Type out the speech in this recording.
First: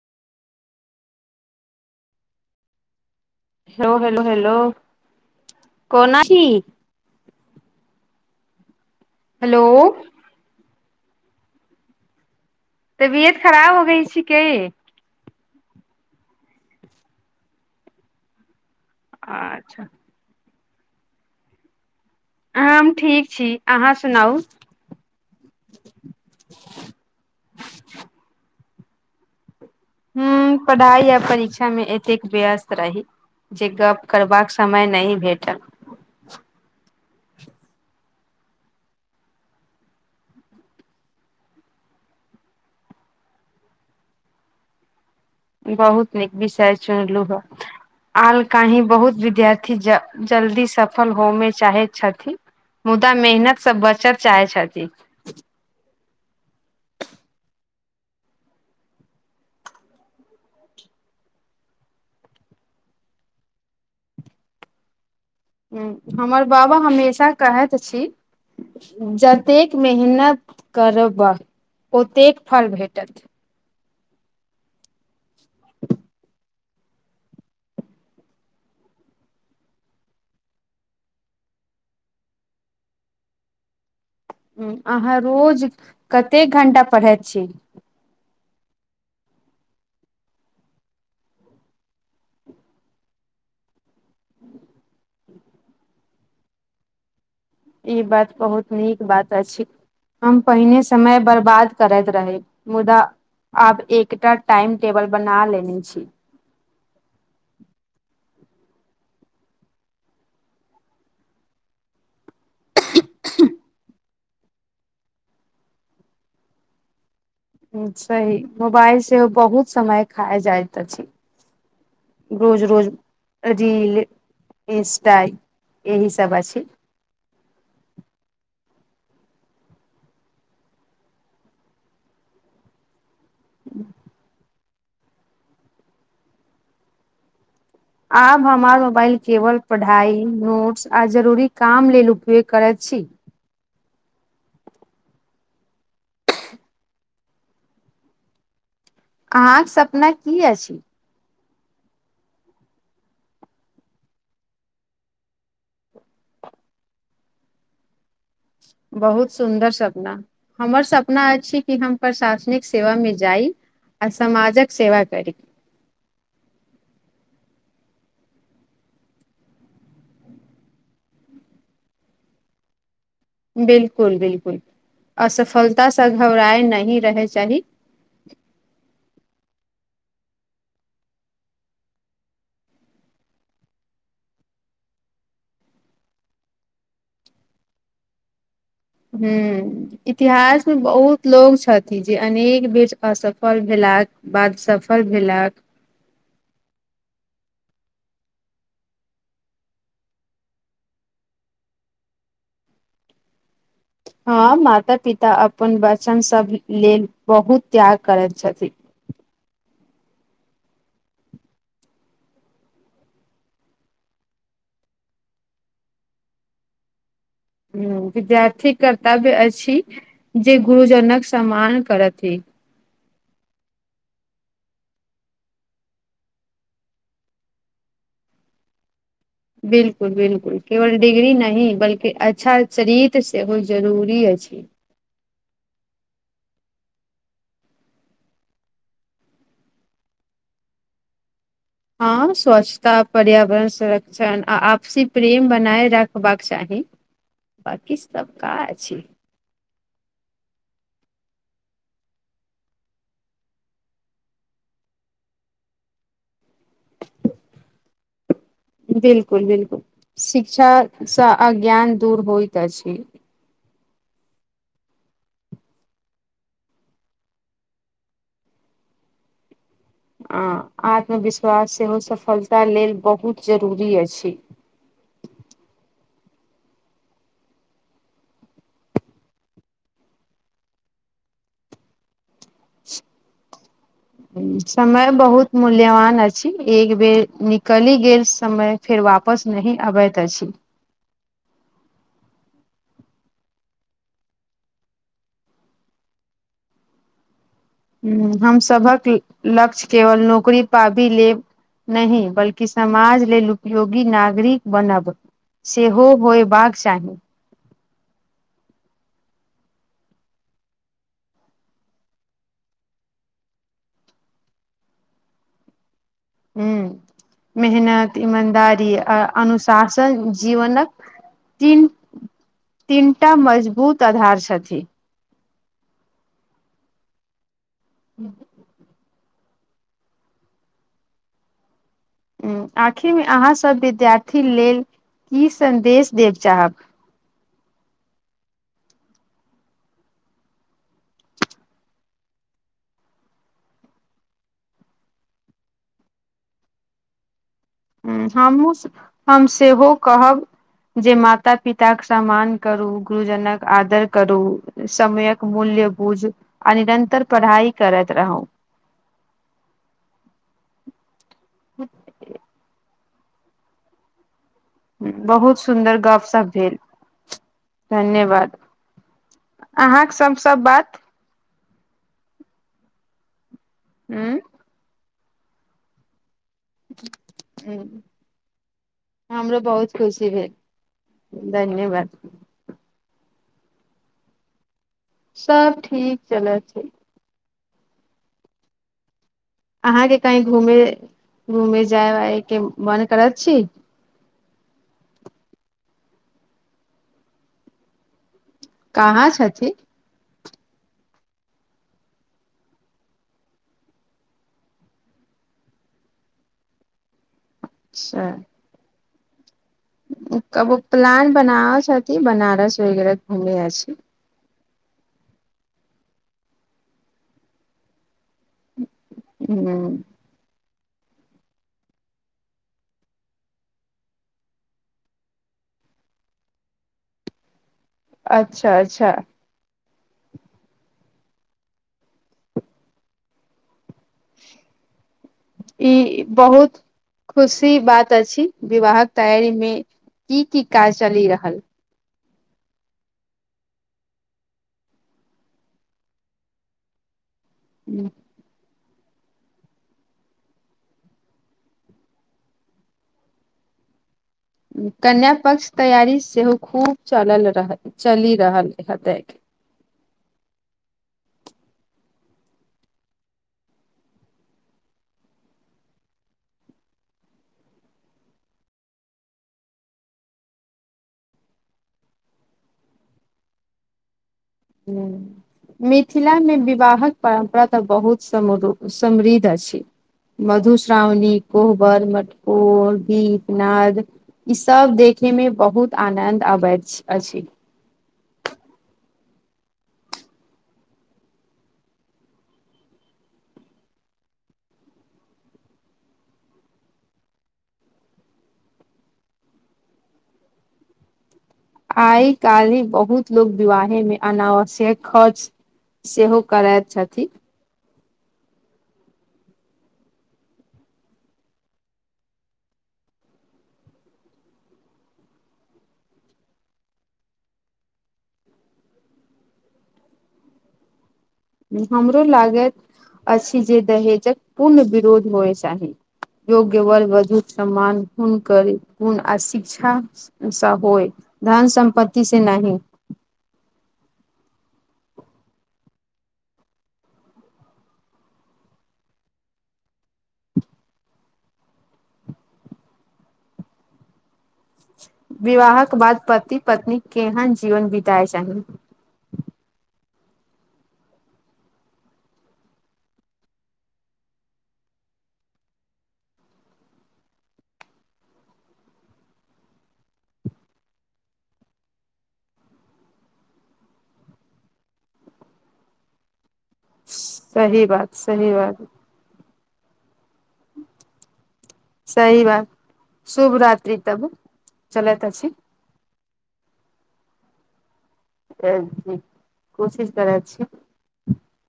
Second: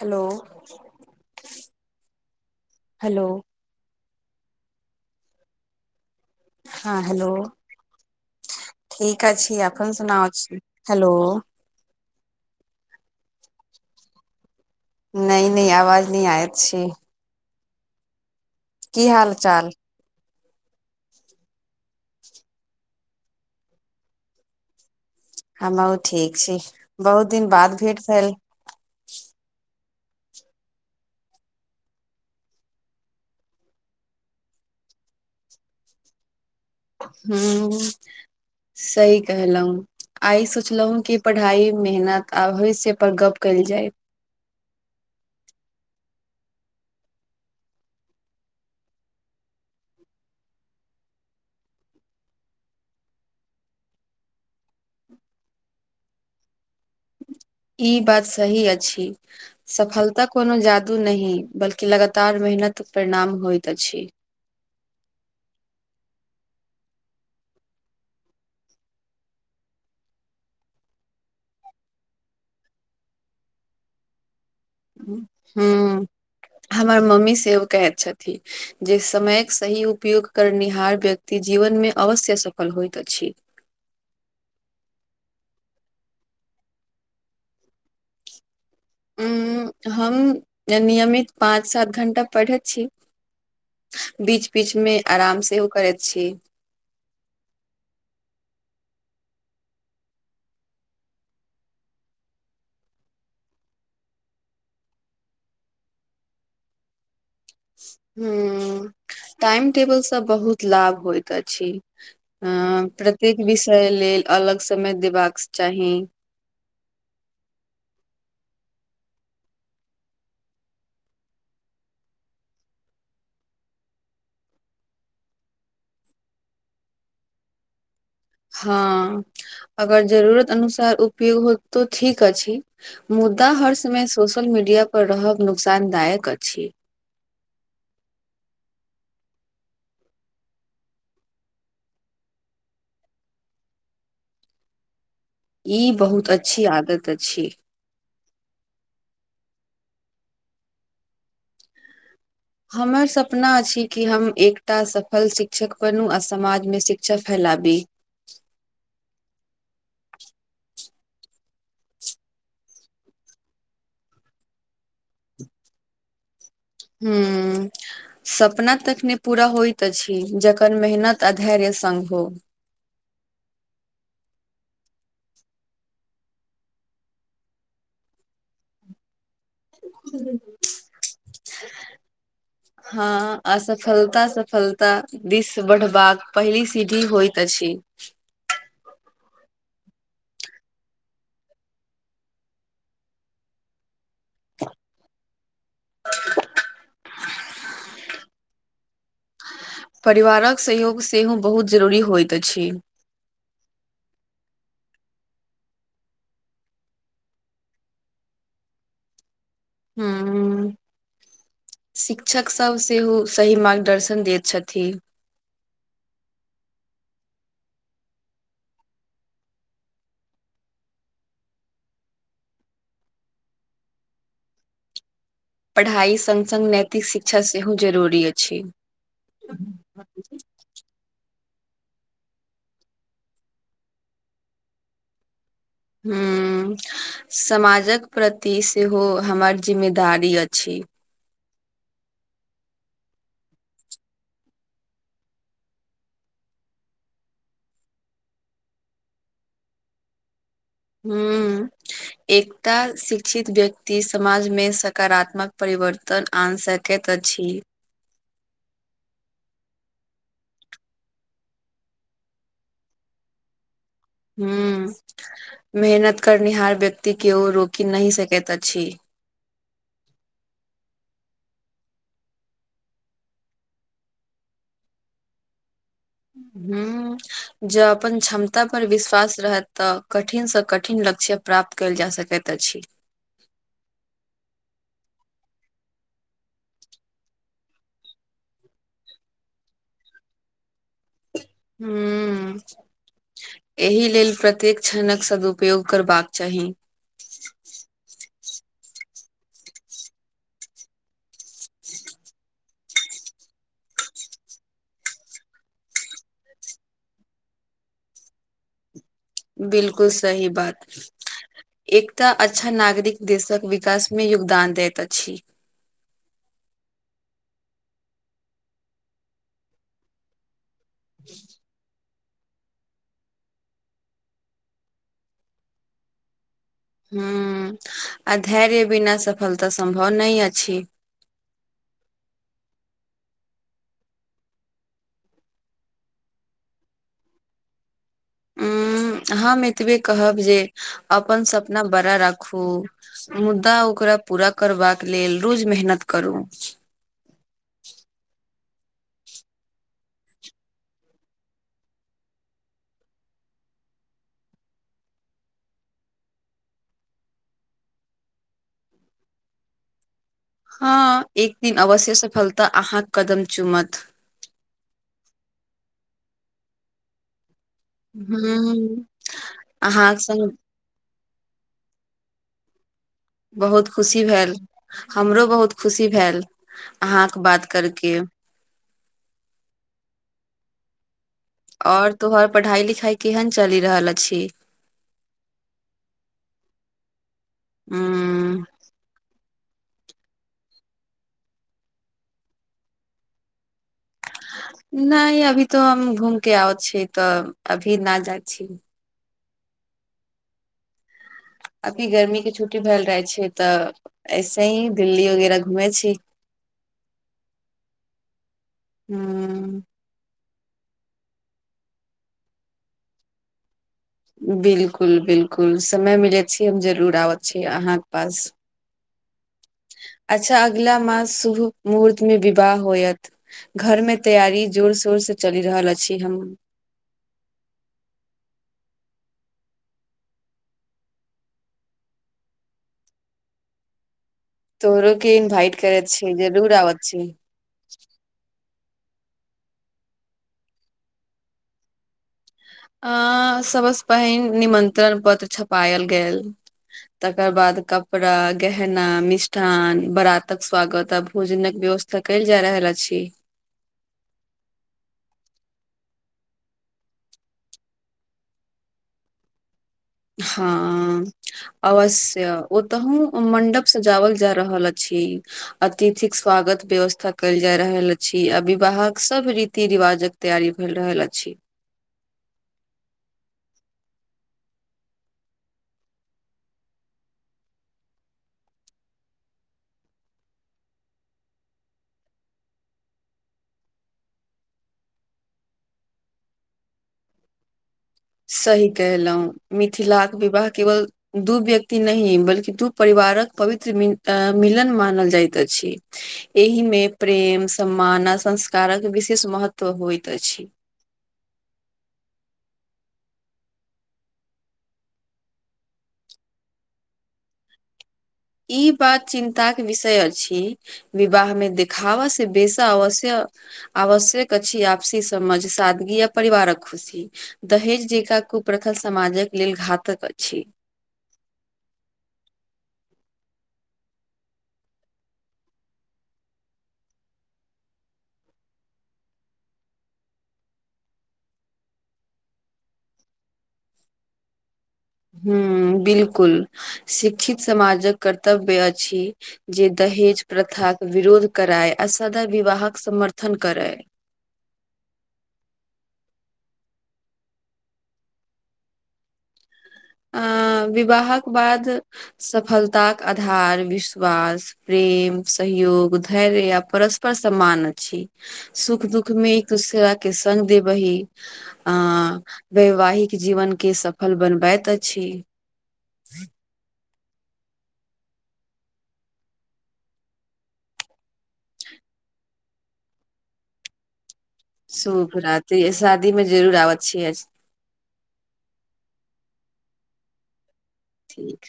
hello hello hello hello hello कोना [unintelligible] छी हँ हेलो ठीक अछि हेलो अपन सुनाउ छी हेलो तबियत खराब हो गइ छी के नै नै आवाज नै आयत छै की हाल चाल अच्छा हम ठीक छी अहाँ सुनाउ हमहूँ ठीक छी बहुत दिन बाद भेट भेल हूंम्म पढ़ाइ आ परीक्षा मे एतेक व्यस्त रही जे गप करबाक समय नहि भेटल हूंम्म सही कहलौं आइ सोचलहुं की पढ़ाइ मेहनत आ होइ से पर गप्प कयल जाय बहुत नीक विषय चुनलु ह आल काल्हि बहुत विद्यार्थी ज जल्दी सफल हो मे चाहे छथिन मुदा मेहनतसँ बचत चाहे छथि ई बात सही अछि सफलता कोनो जादू नहिं बल्कि लगातार मेहनत परिणाम होइत अछि हमर बाबा हमेशा कहैत अछि जतेक मेहनत करबह ओतेक फल भेटत हूंम्म हमर मम्मी सेव कहैत छथि जे समयक सही उपयोग करनिहार व्यक्ति जीवन मे अवश्य सफल होइत अछि अहाँ रोज कतेक घण्टा पढ़ैत छी उंम्म हम नियमित पाँच सात घंटा पढ़ैत छी बीच बीच मे आराम सेहो करैत छी ई बात बहुत नीक बात अछि हम पहिने समय बर्बाद करैत रही मुदा आब एकटा टाइम टेबल बना लेने छी हूंम्म टाइम टेबलसँ बहुत लाभ होइत अछि हँ प्रत्येक विषय लेल अलग समय देबाक चाही सही मोबाइल सेहो बहुत समय खाइ जाइत अछि रोज रोज रील इन्सटा एहिसब अछि हँ अगर जरूरत अनुसार उपयोग होत तो ठीक अछि मुद्दा हर समय सोशल मीडिया पर रहब नुकसानदायक अछि आब हमर मोबाइल केवल पढ़ाइ नोट्स आ जरूरी काम लेल उपयोग करैत छी ई बहुत अच्छी आदत अछि अहाँक सपना की अछि हमर सपना अछि कि हम एकटा सफल शिक्षक बनू आ समाजमे शिक्षा फैलाबी बहुत सुन्दर सपना हमर सपना अछि कि हम प्रशासनिक सेवा मे जाइ आ समाजक सेवा करी हूंम्म सपना तखने पूरा होइत अछि जखन मेहनत आ धैर्य संग हो बिलकुल बिलकुल असफलतासँ घबराए नहि रहय चाही ह [unintelligible] [inaudible] हँ असफलता सफलता दिस बढ़बाक पहली सीढ़ी होइत अछि हूंम्म इतिहास मे बहुत लोग छथि जे अनेक बेर असफल भेलाह बाद सफल भेलक परिवारक सहयोग सेहो बहुत जरूरी होइत अछि हँ माता पिता अपन बचन सब लेल बहुत त्याग करैत छथिन हँ शिक्षक सभ सेहो सही मार्गदर्शन दैत छथिन ह विद्यार्थी कर्तव्य अछि जे गुरुजनक सम्मान करथि ह पढ़ाई सग सङ्ग नैतिक शिक्षा सेहो जरूरी अछि बिल्कुल बिलकुल केवल डिग्री नहि बल्कि अच्छा चरित्र सेहो जरूरी अछि ह समाजक प्रति सेहो हमर जिम्मेदारी अछि हँ स्वच्छता पर्यावरण संरक्षण आ आपसी प्रेम बनाए रखबाक चाही बकी सब का अछि ह एकटा शिक्षित व्यक्ति समाजमे सकारात्मक परिवर्तन आनि सकैत अछि बिल्कुल बिलकुल शिक्षासँ अज्ञान दूर होइत अछि ह मेहनत करनिहार व्यक्ति केओ रोकि नहि सकैत अछि आ आत्मविश्वास सेहो सफलता लेल बहुत जरूरी अछि ह जँ अपन क्षमता पर विश्वास रहत तऽ कठिनसँ कठिन लक्ष्य प्राप्त कयल जा सकैत अछि [inaudible] समय बहुत मूल्यवान अछि एक बेर निकलि गेल समय फेर वापस नहि अबैत अछि हू एहि लेल प्रत्येक क्षणक सदुपयोग करबाक चाही ह हम सभक लक्ष्य केवल नौकरी पाबी लेब न बल्कि समाज लेल उपयोगी नागरिक बनब सेहो होयबाक चाही बिलकुल सही बात एकटा अच्छा नागरिक देशक विकास मे योगदान दैत अछि ह मेहनत ईमानदारी आ अनुशासन जीवनक तीन तीनटा मजबूत आधार छथिन ह आ धैर्य बिना सफलता सम्भव नहि अछि आखिरमे अहाँसभ विद्यार्थी लेल की सन्देश देब चाहब उ हम एतबे कहब जे अपन सपना बड़ा राखू मुद्दा ओकरा पूरा करबाक लेल रोज मेहनत करू ह हमूँ हम सेहो कहब जे माता पिता के सम्मान करू गुरुजनक आदर करू समयक मूल्य बुझ आ निरन्तर पढ़ाइ करैत रहू हँ एक दिन अवश्य सफलता अहाँके कदम चुमत बहुत सुन्दर गप सप भेल धन्यवाद हूँ अहाँके अहाँक सब संग सभ बात बहुत खुशी ह भेल हमरो बहुत खुशी भेल अहाँक बात ह करके हमरो बहुत खुशी भेल धन्यवाद और तोहर पढ़ाई लिखाई केहन चलि रहल अछि सब ठीक चलै छै ह अहाँके कही घूमे घूमे जाय वाय के मन करत छी नहि अभी तो हम घूम के आउ छी तऽ अभी न जाइ छी कहाँ छथि अभी गर्मी के छुट्टी भेल रह छै तऽ ऐसे ही दिल्ली वगैरह घूमे छी अच्छा हू कबो प्लान बनाब छथि बनारस वगैरह घुमे अछि बिलकुल बिलकुल समय मिलै छी हम जरूर आबै छीियै अहाँके पास हू अच्छा अगिला मास शुभ मुहूर्त मे विवाह होयत घर मे तैयारी जोर शोर से चलि रहल छी हम अच्छा अच्छा तोहरो के इन्वाइट करैत ई छी जरूर बहुत आबत छी खुशी बात अछि विवाहक तैयारी मे की की काज चलि रहल अ सबस पहिन निमंत्रण पत्र छपायल गेल तकर बाद कपड़ा गहना मिष्ठान बराातक स्वागत आ भोजन के व्यवस्था कल जाय रहल अछि कन्य पक्ष तैयारी सेहो खूब चलल रह चलि रहल हतेक हँ अवश्य ओ तहुू मं्डप से जाावल जा रहल अछि अतिथिक स्वागत व्यवस्था कयल जा रहल अछि अ विवाहक सब रीति रिवाजक तैयारी भेल रहल अछि हूँ मिथिला मे विवाहक परम्परा तऽ बहुत समृद्ध अछि मधुश्रावणी कोहबर मटकोर गीत नाद ई सब देखे मे बहुत आनद अबैत अछि सही कहलहुँ मिथिलाके विवाह केवल दू व्यक्ति नहि बल्कि दू परिवारक पवित्र मिलन मानल जाइत अछि एहि मे प्रेम सम्मान आ संस्कारक विशेष महत्व होइत अछि आइ काल्हि बहुत लोको विवाहे में अनावश्यक खर्च सेहो करैत छथि ई बात चिन्ता के विषय अछि विवाह मे देखिवा से बेसा अवश्य आवश्यक अछि आपसी समझ सादगी आ परिवारक खुशी दहेज जका कुप्रथा समाजक लेल घातक अछि हमरो लागैत अछि जे दहेजक पूर्ण विरोध होय चाही योग्य बल वघु समान हुनकर गुन आ शिक्षा स होय धन सं्पति से नहि हू बिलकुल शिक्षित समाजक कर्तव्य अछि जे दहेज प्रथाक के विरोध कराय आ सदा विवाहक समर्थन करै विवाहक बाद पति पत्नी केहन जीवन बीताय चाही अ विवाहक बाद सफलताक आधार विश्वास प्रेम सहयोग धैर्य आ परस्पर सम्मान अछि सुख दुःख में एक दूसरा के सग दे बही आ वैवाहिक जीवन के सफल बनबैत अछि सही बात सही बात सही बात शुभ रत्रि तब चलैत अछि शूभराति शादीमें जरूर आबे छैियै जी कोशिश करै छी ठीक